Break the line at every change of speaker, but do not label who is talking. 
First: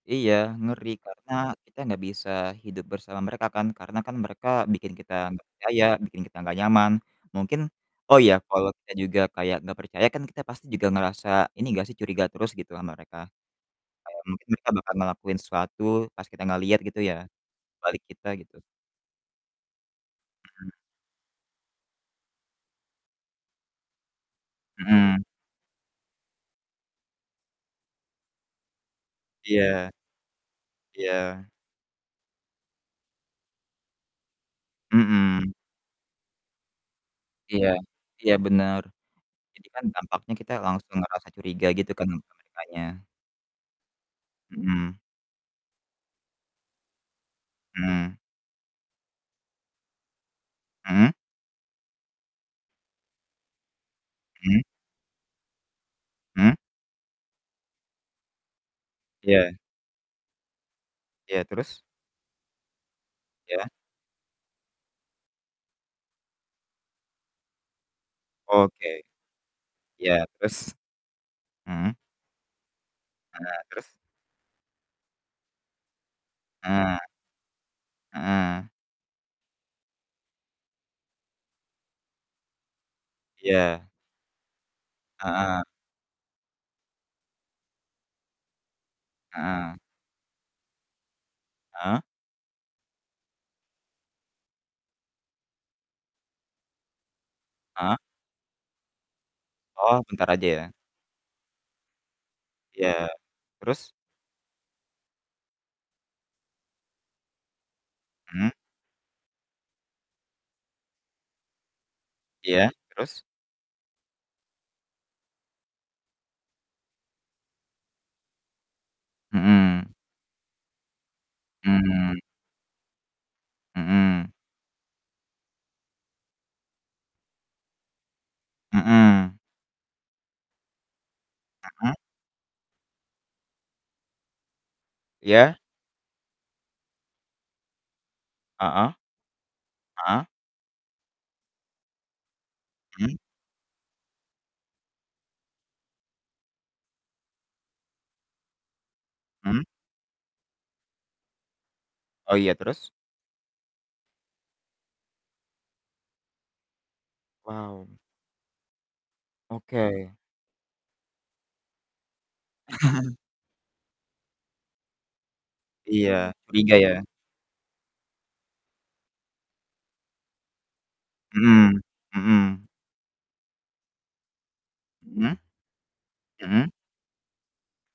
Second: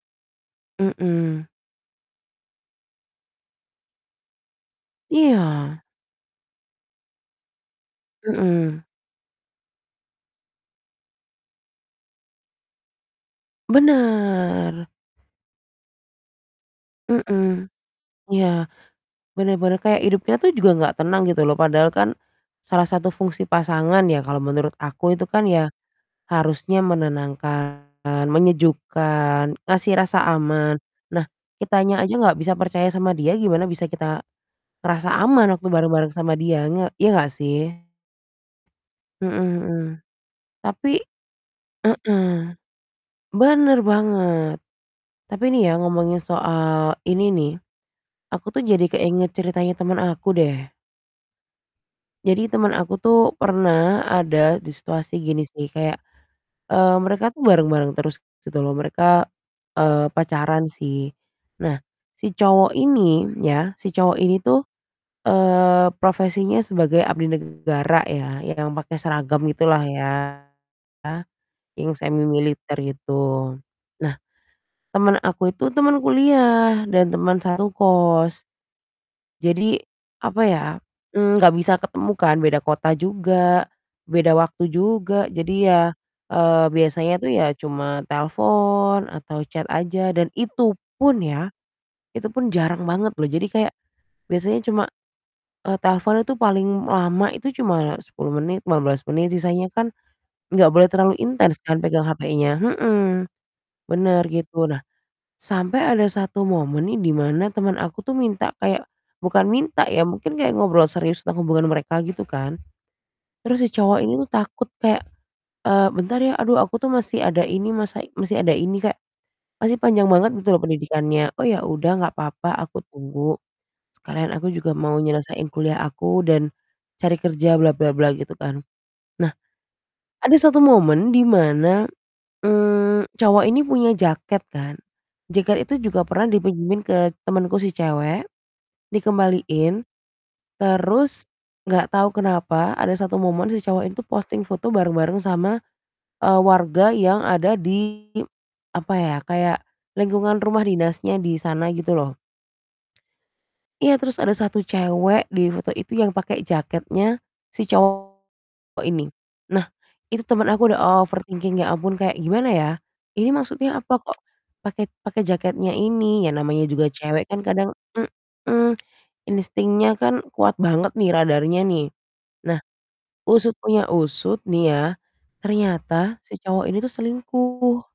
Iya, ngeri, karena
Mhm.
kita enggak bisa hidup bersama mereka, kan, karena kan mereka bikin kita enggak
Iya.
percaya bikin kita enggak nyaman mungkin Oh, iya, kalau
Mhm.
kita juga kayak enggak percaya kan kita pasti juga ngerasa ini enggak sih, curiga terus gitu sama mereka, kayak mungkin kita
Benar.
bakal ngelakuin sesuatu pas kita enggak lihat gitu, ya,
Mhm.
di balik kita, gitu.
Iya, benar benar. Kayak hidupnya tuh juga
Mhm.
enggak tenang gitu loh, padahal kan salah satu fungsi pasangan, ya, kalau menurut aku
Mhm.
itu kan ya, harusnya menenangkan, menyejukkan,
Iya.
ngasih rasa aman. Nah,
Iya.
kitanya aja enggak bisa percaya sama dia, gimana bisa kita ngerasa aman
Mhm.
waktu bareng-bareng sama dia, nga ya, enggak,
Iya
sih?
iya, benar.
Mhm
Jadi,
mhm.
kan dampaknya kita
Tapi
langsung ngerasa curiga gitu kan sama
Heeh,
merekanya.
benar banget.
Mhm.
Tapi nih ya ngomongin soal ini nih,
Mhm.
aku tuh jadi keinget ceritanya temen aku, deh.
Mhm?
Jadi temen aku tuh pernah ada
Mhm.
di situasi gini sih, kayak,
Hmm?
eee, mereka tuh bareng-bareng terus gitu loh, mereka,
Ya.
eee, pacaran, sih.
Iya,
Nah
terus?
si cowok ini,
Ya.
ya, si cowok ini tuh, eee, profesinya sebagai abdi negara, ya, yang
Oke.
pakai seragam gitulah ya,
Iya, terus?
yang
Mhm.
semimiliter gitu.
Heeh, terus?
Nah teman aku itu teman kuliah,
Heeh.
dan teman satu kos.
Heeh.
Jadi, apa ya, mmm, enggak bisa ketemu kan beda kota juga,
Iya.
beda waktu juga jadi
Heeh.
ya, eee, biasanya tuh ya cuma telepon atau chat
Heeh.
aja dan itu pun, ya,
Heeh?
itu pun jarang banget loh. Jadi kayak biasanya cuma, eee, telepon itu paling lama itu cuma
Heeh.
10 menit, 15 menit, sisanya kan
Oh, bentar aja,
enggak
ya?
boleh terlalu intens kan pegang HP-nya,
Iya,
mhm,
terus?
benar, gitu. Nah sampai ada 1 momen nih, di mana teman aku tuh
Mhm.
minta kayak bukan minta, ya, mungkin kayak ngobrol serius tentang hubungan mereka gitu, kan,
Iya, terus?
terus si cowok ini tuh takut kayak, eee, "Bentar ya, aduh aku tuh masih ada ini masa masih ada ini," kayak masih
Mhm.
panjang banget gitu loh pendidikannya. "Oh, ya udah, enggak
Hmm.
apa-apa, aku tunggu,
Mhm.
sekalian aku juga mau nyelesain kuliah aku, dan cari kerja bla-bla-bla," gitu, kan. Nah
Mhm.
ada 1 momen di mana,
Mhm?
mmm, cowok ini punya jaket kan.
Iya.
Jaket itu juga pernah dipinjemin ke temenku si cewek
Heeh.
dikembaliin,
Heeh.
terus enggak tahu kenapa ada
Mhm.
satu momen si cowok itu posting foto bareng-bareng sama, eee, warga yang ada di, apa ya, kayak
Mhm.
lingkungan rumah dinasnya di sana gitu loh.
Oh, iya, terus?
Iya, terus ada 1 cewek di foto itu yang pakai jaketnya si
Wow.
cowok ini. Nah
Oke.
itu temen aku udah overthinking ya ampun kayak gimana, ya, ini maksudnya apa, kok pakai pakai jaketnya
Iya,
ini, ya, namanya
curiga,
juga
ya?
cewek kan kadang mhm, instingnya kan kuat banget nih radarnya
Mhm
nih. Nah,
mhm.
usut punya usut nih ya,
Mhm,
ternyata si cowok
mhm.
ini tuh selingkuh.